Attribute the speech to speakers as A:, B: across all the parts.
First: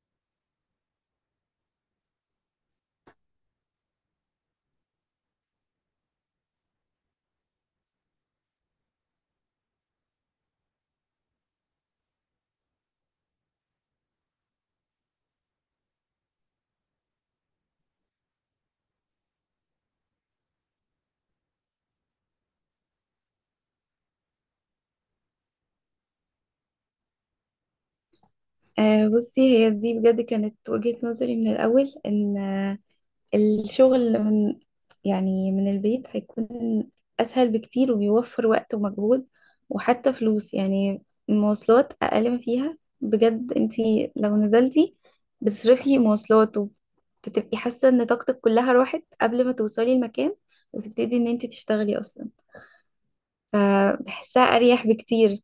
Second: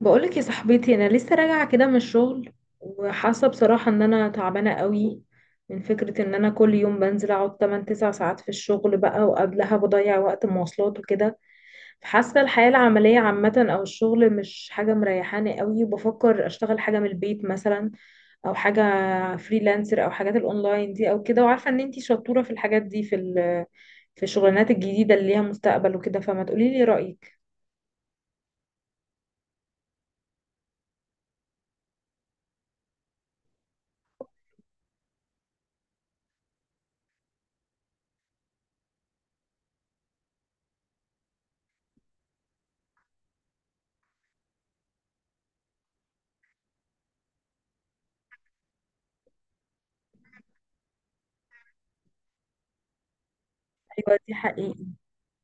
A: بقولك يا صاحبتي، انا لسه راجعه كده من الشغل، وحاسه بصراحه ان انا تعبانه قوي من فكره ان انا كل يوم بنزل اقعد 8 9 ساعات في الشغل بقى، وقبلها بضيع وقت مواصلات وكده. فحاسه الحياه العمليه عامه او الشغل مش حاجه مريحاني قوي، وبفكر اشتغل حاجه من البيت مثلا، او حاجه فريلانسر او حاجات الاونلاين دي او كده، وعارفه ان انتي شطوره في الحاجات دي، في الشغلانات الجديده اللي ليها مستقبل وكده، فما تقوليلي رايك؟
B: بصي، هي دي بجد كانت وجهة نظري من الأول إن الشغل من يعني، من البيت هيكون أسهل بكتير، وبيوفر وقت ومجهود وحتى فلوس. يعني المواصلات أقل ما فيها، بجد انتي لو نزلتي بتصرفي مواصلات وبتبقي حاسة إن طاقتك كلها راحت قبل ما توصلي المكان وتبتدي إن انتي تشتغلي أصلا،
A: ايوه دي
B: فبحسها
A: حقيقي.
B: أريح بكتير.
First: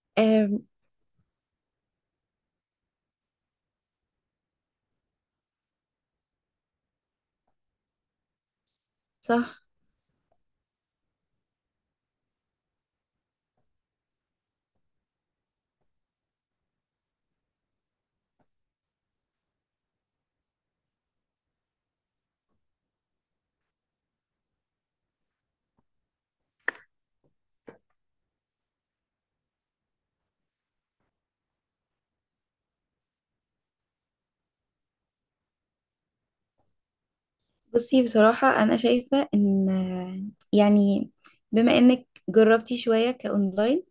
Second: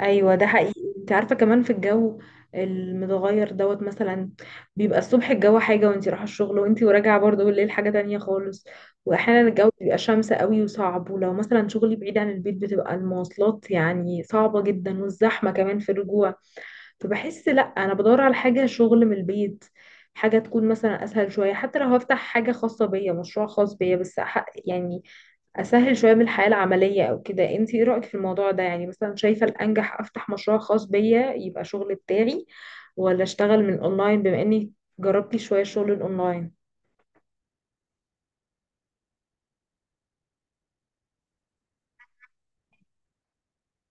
A: ايوه ده
B: آم،
A: حقيقي، انت عارفه كمان في الجو المتغير دوت مثلا، بيبقى الصبح الجو حاجه وانت رايحه الشغل، وانت وراجعه برضه بالليل حاجه تانية خالص. واحيانا
B: صح.
A: الجو بيبقى شمس قوي وصعب، ولو مثلا شغلي بعيد عن البيت بتبقى المواصلات يعني صعبه جدا، والزحمه كمان في الرجوع. فبحس لا، انا بدور على حاجه شغل من البيت، حاجه تكون مثلا اسهل شويه، حتى لو هفتح حاجه خاصه بيا، مشروع خاص بيا، بس يعني اسهل شويه من الحياه العمليه او كده. انت ايه رايك في الموضوع ده؟ يعني مثلا شايفه الانجح افتح مشروع خاص بيا يبقى شغل بتاعي، ولا اشتغل من اونلاين بما اني جربتي شويه شغل الاونلاين؟
B: بصي بصراحة أنا شايفة إن، يعني، بما إنك جربتي شوية كأونلاين،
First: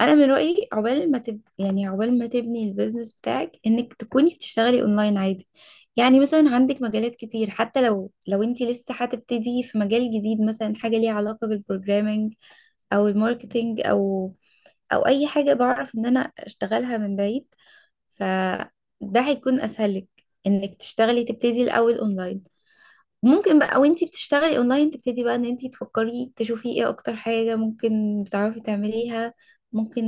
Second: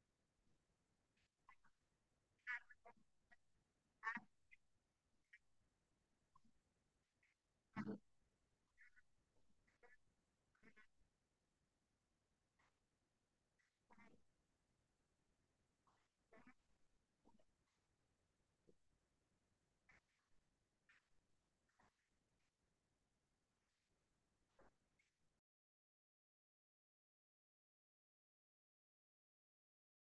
B: أنا من رأيي عقبال ما تبني البيزنس بتاعك إنك تكوني بتشتغلي أونلاين عادي. يعني مثلا عندك مجالات كتير، حتى لو أنت لسه هتبتدي في مجال جديد، مثلا حاجة ليها علاقة بالبروجرامينج أو الماركتينج أو أي حاجة بعرف إن أنا أشتغلها من بعيد، فده هيكون أسهل لك إنك تشتغلي تبتدي الأول أونلاين. ممكن بقى وانتي بتشتغلي اونلاين تبتدي بقى ان انتي تفكري تشوفي ايه اكتر حاجة ممكن بتعرفي تعمليها. ممكن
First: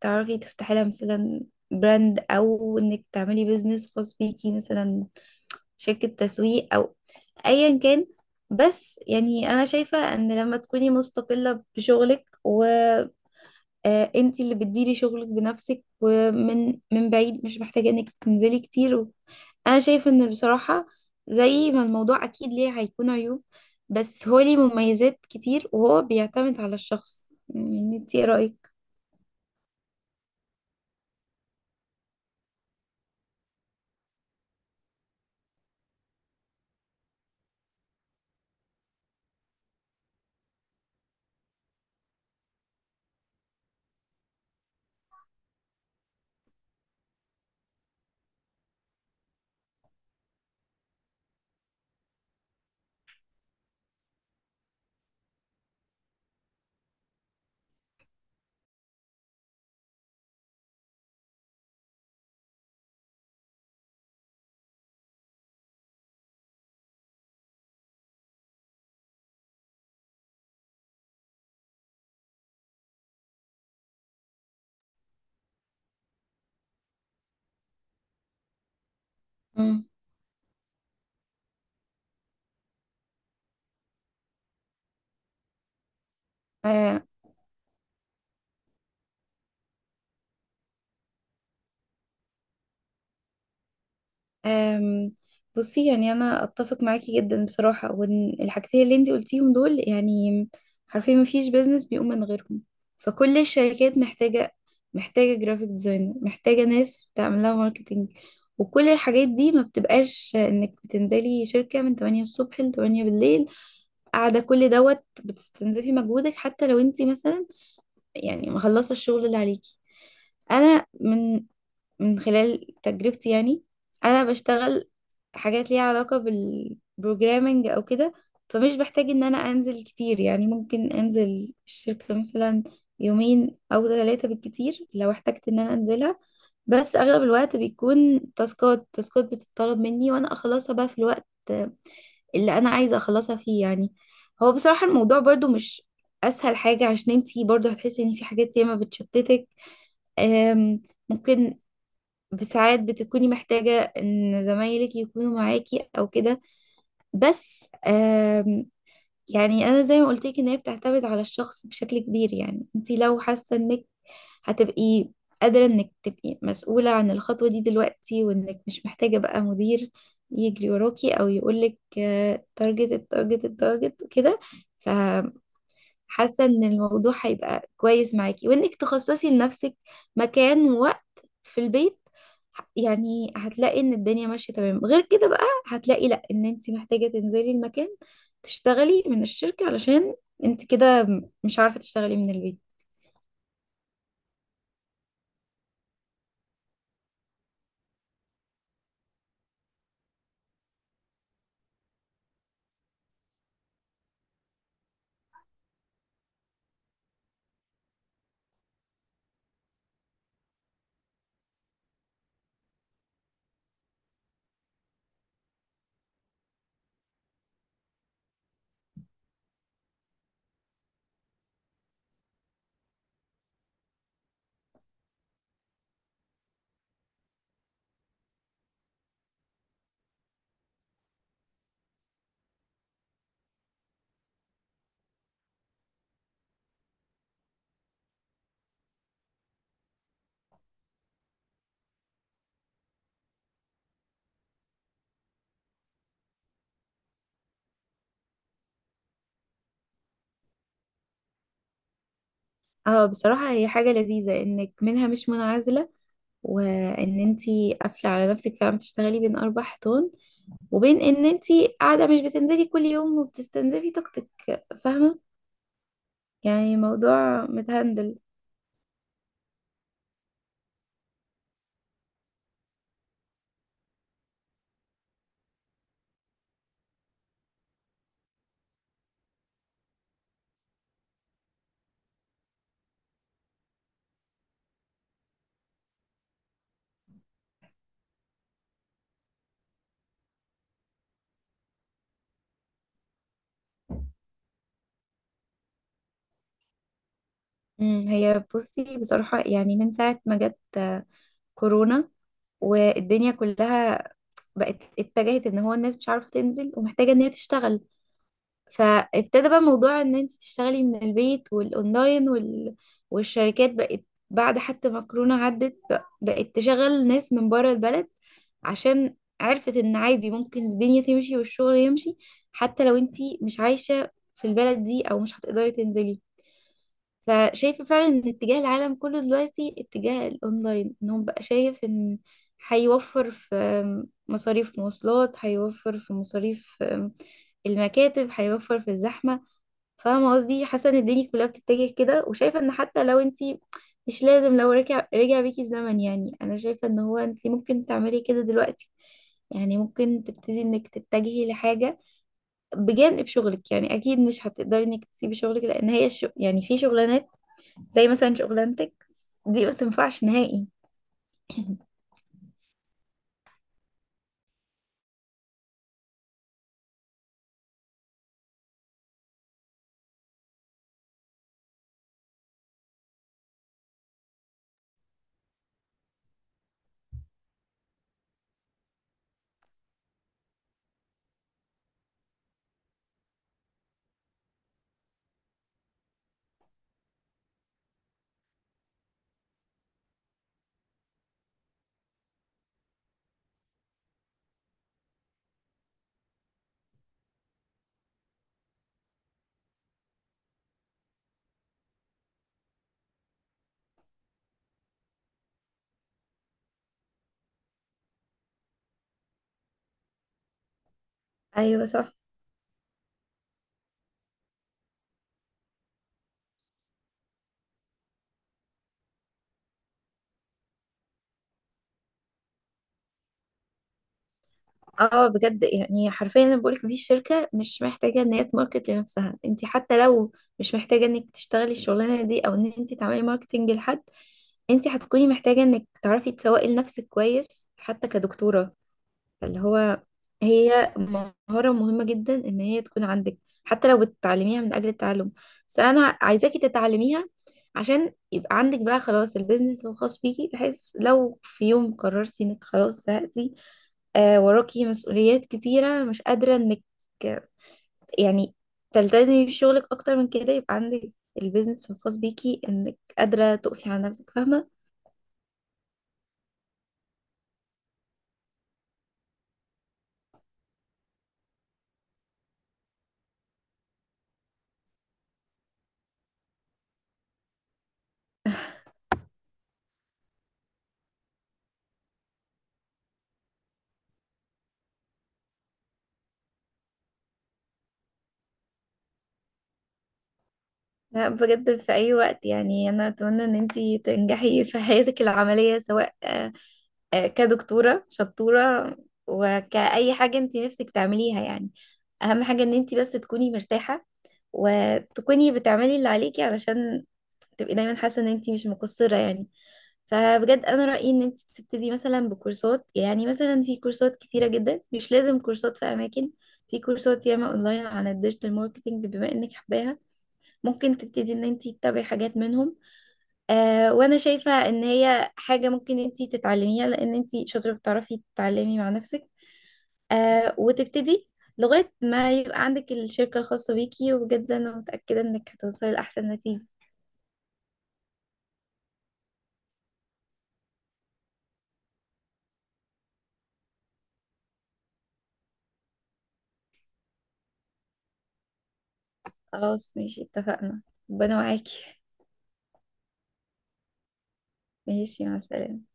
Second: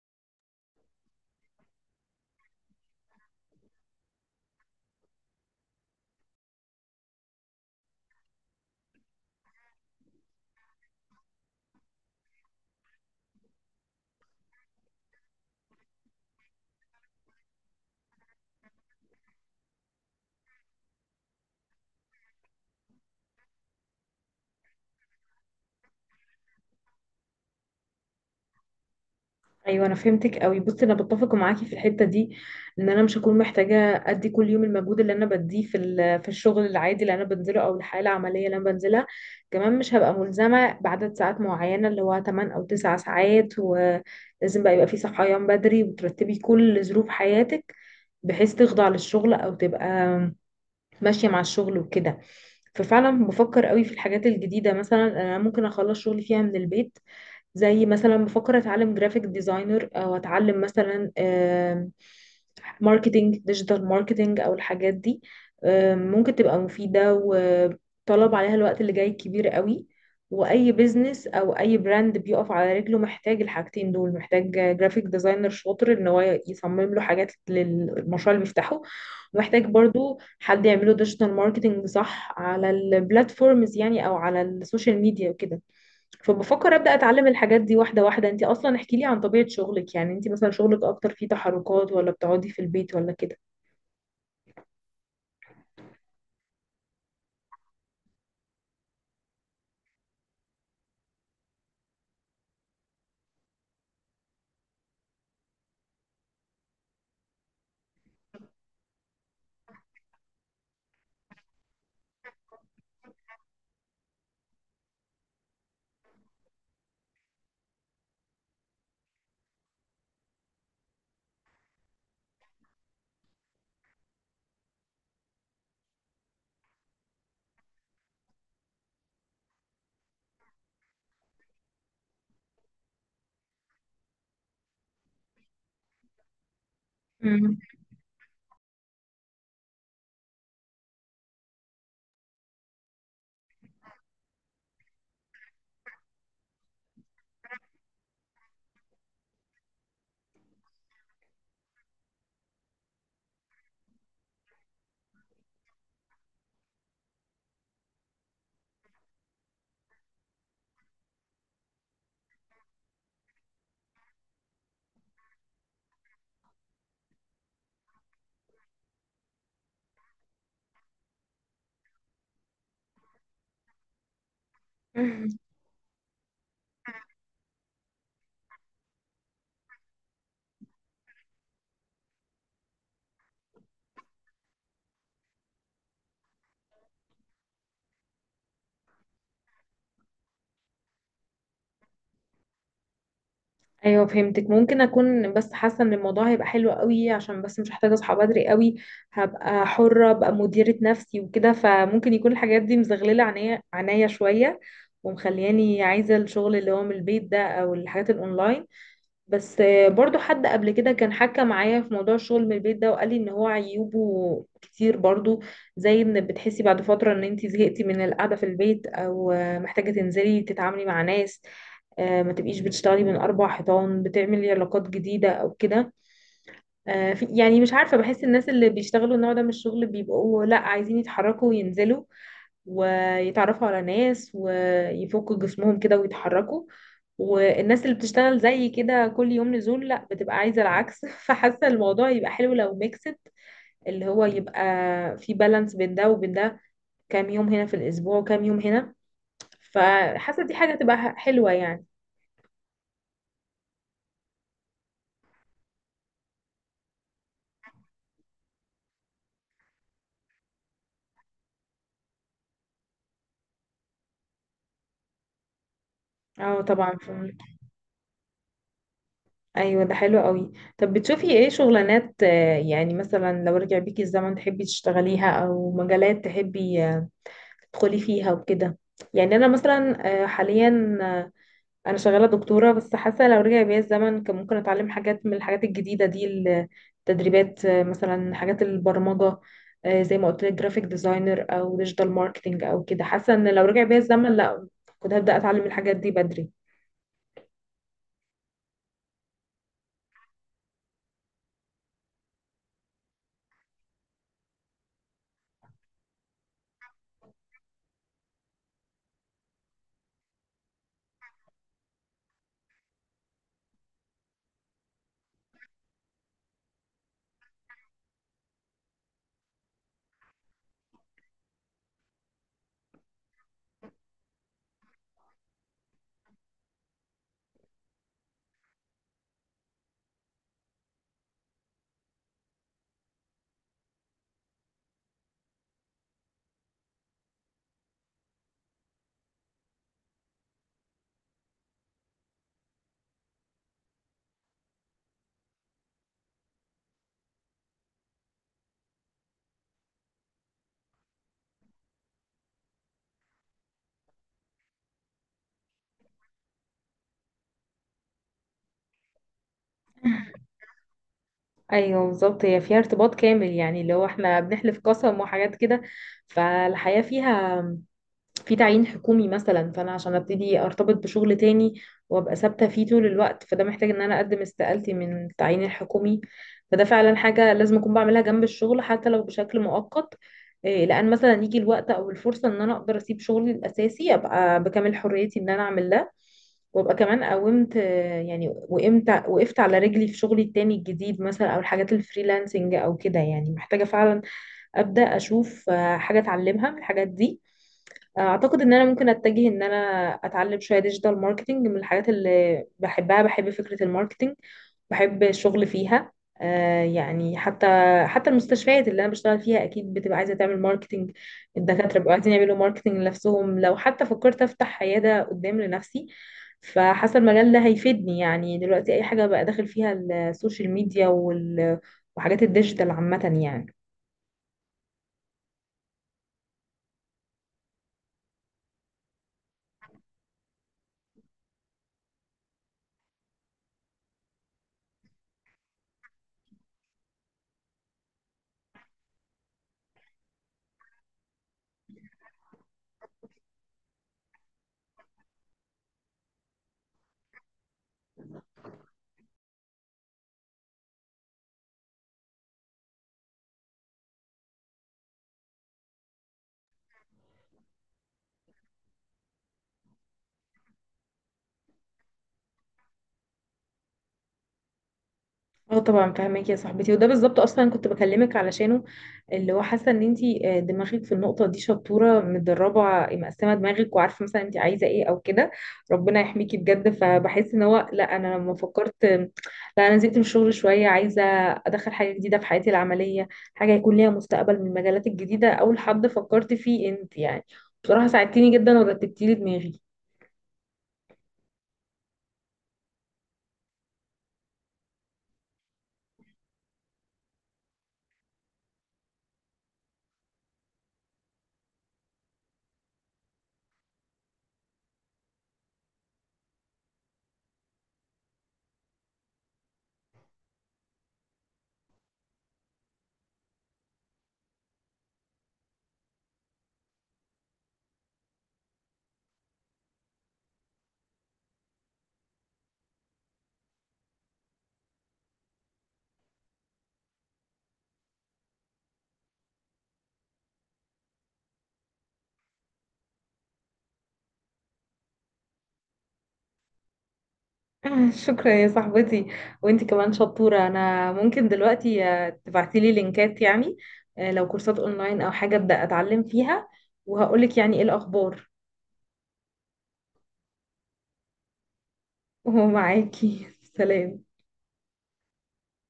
B: تعرفي تفتحي لها مثلا براند، او انك تعملي بيزنس خاص بيكي، مثلا شركة تسويق او ايا كان. بس يعني انا شايفة ان لما تكوني مستقلة بشغلك و... آه، انت اللي بتديري شغلك بنفسك ومن بعيد، مش محتاجة انك تنزلي كتير انا شايفة ان بصراحة زي ما الموضوع اكيد ليه هيكون عيوب، بس هو ليه مميزات كتير، وهو بيعتمد على الشخص. يعني انت ايه رأيك؟
A: ايوه، انا فهمتك قوي. بصي، انا بتفق معاكي في الحته دي، ان انا مش هكون محتاجه ادي كل يوم المجهود اللي انا بديه في الشغل العادي اللي انا بنزله، او الحياه العمليه اللي انا بنزلها. كمان مش هبقى ملزمه بعدد ساعات معينه، اللي هو 8 او 9 ساعات، ولازم بقى يبقى في صحيان بدري، وترتبي كل ظروف حياتك بحيث تخضع للشغل، او تبقى ماشية مع الشغل وكده. ففعلا بفكر قوي في الحاجات الجديدة، مثلا انا ممكن اخلص شغلي فيها من البيت، زي مثلا بفكر اتعلم جرافيك ديزاينر، او اتعلم مثلا ماركتينج، ديجيتال ماركتينج او الحاجات دي. ممكن تبقى مفيدة، وطلب عليها الوقت اللي جاي كبير قوي. واي بيزنس او اي براند بيقف على رجله محتاج الحاجتين دول، محتاج جرافيك ديزاينر شاطر ان هو يصمم له حاجات للمشروع اللي بيفتحه، محتاج
B: مم.
A: برضو حد يعمله ديجيتال ماركتنج صح على البلاتفورمز يعني، او على السوشيال ميديا وكده. فبفكر ابدا اتعلم الحاجات دي واحده واحده. انت اصلا احكي لي عن طبيعه شغلك، يعني انت مثلا شغلك اكتر فيه تحركات، ولا بتقعدي في البيت ولا كده؟
B: أم، بصي يعني انا اتفق معاكي جدا بصراحه، وان الحاجتين اللي انت قلتيهم دول يعني حرفيا ما فيش بيزنس بيقوم من غيرهم. فكل الشركات محتاجه جرافيك ديزاينر، محتاجه ناس تعمل لها ماركتينج. وكل الحاجات دي ما بتبقاش انك بتنزلي شركه من 8 الصبح ل 8 بالليل، قاعده كل دوت بتستنزفي مجهودك، حتى لو انت مثلا يعني مخلصه الشغل اللي عليكي. انا من من خلال تجربتي، يعني انا بشتغل حاجات ليها علاقة بالبروجرامينج او كده، فمش بحتاج ان انا انزل كتير. يعني ممكن انزل الشركة مثلا يومين او ثلاثة بالكتير لو احتجت ان انا انزلها، بس اغلب الوقت
A: مم.
B: بيكون تاسكات بتطلب مني وانا اخلصها بقى في الوقت اللي انا عايزة اخلصها فيه. يعني هو بصراحة الموضوع برضو مش اسهل حاجة، عشان انتي برضو هتحسي ان في حاجات ياما بتشتتك. أم، ممكن ساعات بتكوني محتاجة ان زمايلك يكونوا معاكي او كده. بس يعني انا زي ما قلت لك ان هي بتعتمد على الشخص بشكل كبير. يعني انت لو حاسة انك هتبقي قادرة انك تبقي مسؤولة عن الخطوة دي دلوقتي، وانك مش محتاجة بقى مدير يجري وراكي او يقولك تارجت التارجت التارجت كده، ف حاسة ان الموضوع هيبقى كويس معاكي، وانك تخصصي لنفسك مكان ووقت في البيت، يعني هتلاقي ان الدنيا ماشية تمام. غير كده بقى هتلاقي لا ان انت محتاجة تنزلي المكان تشتغلي من الشركة، علشان انت كده مش عارفة تشتغلي من البيت.
A: ايوه فهمتك. ممكن اكون بس حاسه ان الموضوع هيبقى حلو قوي، عشان بس مش محتاجه اصحى بدري قوي، هبقى حره، ابقى مديره نفسي وكده، فممكن يكون الحاجات دي مزغلله عينيا عينيا شويه، ومخلياني عايزه الشغل اللي هو من البيت ده، او الحاجات الاونلاين. بس برضو حد قبل كده كان حكى معايا في موضوع الشغل من البيت ده، وقال لي ان هو عيوبه كتير برضو، زي ان بتحسي بعد فترة ان انت زهقتي من القعدة في البيت، او محتاجة تنزلي تتعاملي مع ناس، ما تبقيش بتشتغلي من اربع حيطان، بتعملي علاقات جديدة او كده. يعني مش عارفة، بحس الناس اللي بيشتغلوا النوع ده من الشغل بيبقوا لا عايزين يتحركوا وينزلوا ويتعرفوا على ناس ويفكوا جسمهم كده ويتحركوا، والناس اللي بتشتغل زي كده كل يوم نزول لا بتبقى عايزة العكس. فحاسة الموضوع يبقى حلو لو ميكست، اللي هو يبقى في بالانس بين ده وبين ده، كام يوم هنا في الأسبوع وكام يوم هنا، فحاسة دي حاجة تبقى حلوة يعني.
B: اه بصراحة هي حاجة لذيذة انك منها مش منعزلة، وان انت قافلة على نفسك فعلا بتشتغلي بين اربع حيطان، وبين ان انت قاعدة مش بتنزلي كل يوم وبتستنزفي طاقتك. فاهمة؟
A: اه،
B: يعني
A: طبعا فهمت.
B: موضوع متهندل.
A: ايوه ده حلو قوي. طب بتشوفي ايه شغلانات، يعني مثلا لو رجع بيكي الزمن تحبي تشتغليها، او مجالات تحبي تدخلي فيها وكده؟ يعني انا مثلا حاليا انا شغاله دكتوره، بس حاسه لو رجع بيا الزمن كان ممكن اتعلم حاجات من الحاجات الجديده دي، التدريبات، مثلا حاجات البرمجه، زي ما قلت لك جرافيك ديزاينر او ديجيتال ماركتنج او كده، حاسه ان لو رجع بيا الزمن لا كنت هبدا اتعلم الحاجات دي بدري.
B: امم، هي بصي بصراحة يعني من ساعة ما جت كورونا، والدنيا كلها بقت اتجهت ان هو الناس مش عارفة تنزل ومحتاجة ان هي تشتغل، فابتدى بقى موضوع ان انت تشتغلي من البيت والاونلاين والشركات بقت بعد حتى ما كورونا عدت بقت تشغل ناس من بره البلد، عشان عرفت ان عادي ممكن الدنيا تمشي والشغل يمشي حتى لو انت مش عايشة في البلد دي او مش هتقدري تنزلي. فشايفة فعلا ان اتجاه العالم كله دلوقتي اتجاه الاونلاين، ان هو بقى شايف ان هيوفر في مصاريف مواصلات، هيوفر في مصاريف المكاتب، هيوفر في الزحمة. فاهمة قصدي؟ حاسة ان الدنيا كلها بتتجه كده. وشايفة ان حتى لو انتي مش لازم لو رجع بيكي الزمن، يعني انا شايفة ان هو انتي ممكن تعملي كده دلوقتي. يعني ممكن تبتدي انك تتجهي لحاجة بجانب شغلك، يعني اكيد مش هتقدري انك تسيبي شغلك، لان هي الشغل يعني في شغلانات زي مثلا شغلانتك دي ما تنفعش نهائي.
A: ايوه بالظبط، هي فيها ارتباط كامل يعني، اللي هو احنا بنحلف قسم وحاجات كده، فالحياة فيها في تعيين حكومي مثلا. فانا عشان ابتدي ارتبط بشغل تاني وابقى ثابته فيه طول الوقت، فده محتاج ان انا اقدم استقالتي من التعيين الحكومي. فده فعلا حاجه لازم اكون بعملها جنب الشغل، حتى لو بشكل مؤقت. إيه، لان مثلا يجي الوقت او الفرصه ان انا اقدر اسيب شغلي الاساسي، ابقى بكامل حريتي ان انا اعمل ده، وابقى كمان قومت يعني وقمت وقفت على رجلي في شغلي التاني الجديد مثلا، او الحاجات الفريلانسنج او كده. يعني محتاجه فعلا ابدا اشوف حاجه اتعلمها من الحاجات دي. اعتقد ان انا ممكن اتجه ان انا اتعلم شويه ديجيتال ماركتنج، من الحاجات اللي بحبها، بحب فكره الماركتنج، بحب الشغل فيها. يعني حتى المستشفيات اللي انا بشتغل فيها اكيد بتبقى عايزه تعمل ماركتنج.
B: ايوه
A: الدكاتره
B: صح.
A: بيبقوا عايزين يعملوا ماركتنج لنفسهم، لو حتى فكرت افتح عياده قدام لنفسي، فحاسه المجال ده هيفيدني يعني. دلوقتي اي حاجه بقى داخل فيها السوشيال ميديا وحاجات الديجيتال عامه يعني.
B: اه بجد، يعني حرفيا انا بقولك مفيش شركه مش محتاجه ان هي تماركت لنفسها. انت حتى لو مش محتاجه انك تشتغلي الشغلانه دي او ان انت تعملي ماركتنج لحد، انت هتكوني محتاجه انك تعرفي تسوقي لنفسك كويس حتى كدكتوره. فاللي هو هي مهارة مهمة جدا ان هي تكون عندك، حتى لو بتتعلميها من اجل التعلم. بس انا عايزاكي تتعلميها عشان يبقى عندك بقى خلاص البيزنس الخاص بيكي، بحيث لو في يوم قررتي انك خلاص زهقتي، آه وراكي مسؤوليات كتيرة مش قادرة انك، آه، يعني، تلتزمي بشغلك اكتر من كده، يبقى عندك البيزنس الخاص بيكي انك قادرة تقفي على نفسك. فاهمة؟
A: اه طبعا فاهمك يا صاحبتي، وده بالظبط اصلا كنت بكلمك علشانه، اللي هو حاسه ان انتي دماغك في النقطه دي شطوره متدربه مقسمه دماغك وعارفه مثلا انتي عايزه ايه او كده. ربنا يحميكي بجد. فبحس ان هو لا، انا لما فكرت لا، انا نزلت من الشغل شويه، عايزه ادخل حاجه جديده في حياتي العمليه، حاجه يكون ليها مستقبل من المجالات الجديده، اول حد فكرت فيه انت يعني. بصراحه ساعدتيني جدا، ورتبتيلي دماغي.
B: لا بجد في أي وقت. يعني أنا أتمنى إن أنتي تنجحي في حياتك العملية، سواء كدكتورة شطورة وكأي حاجة أنتي نفسك تعمليها. يعني أهم حاجة إن أنتي بس تكوني مرتاحة، وتكوني بتعملي اللي عليكي، علشان تبقي دايما حاسة إن أنتي مش مقصرة. يعني فبجد أنا رأيي إن أنتي تبتدي مثلا بكورسات، يعني مثلا في كورسات كتيرة جدا، مش لازم كورسات في أماكن، في كورسات ياما أونلاين عن الديجيتال ماركتينج بما إنك حباها. ممكن تبتدي ان انت تتابعي حاجات منهم. آه، وانا شايفة ان هي حاجة ممكن انت تتعلميها، لان انت شاطرة بتعرفي تتعلمي مع نفسك. آه، وتبتدي لغاية ما يبقى عندك الشركة الخاصة بيكي، وبجد انا متأكدة انك هتوصلي لأحسن نتيجة.
A: شكرا يا صاحبتي. وانتي كمان شطورة، انا ممكن دلوقتي تبعتيلي لينكات يعني، لو كورسات اونلاين او حاجة ابدأ اتعلم فيها، وهقولك يعني ايه الاخبار.
B: خلاص ماشي، اتفقنا. ربنا معاكي.
A: ومعاكي سلام.
B: ماشي، مع السلامة.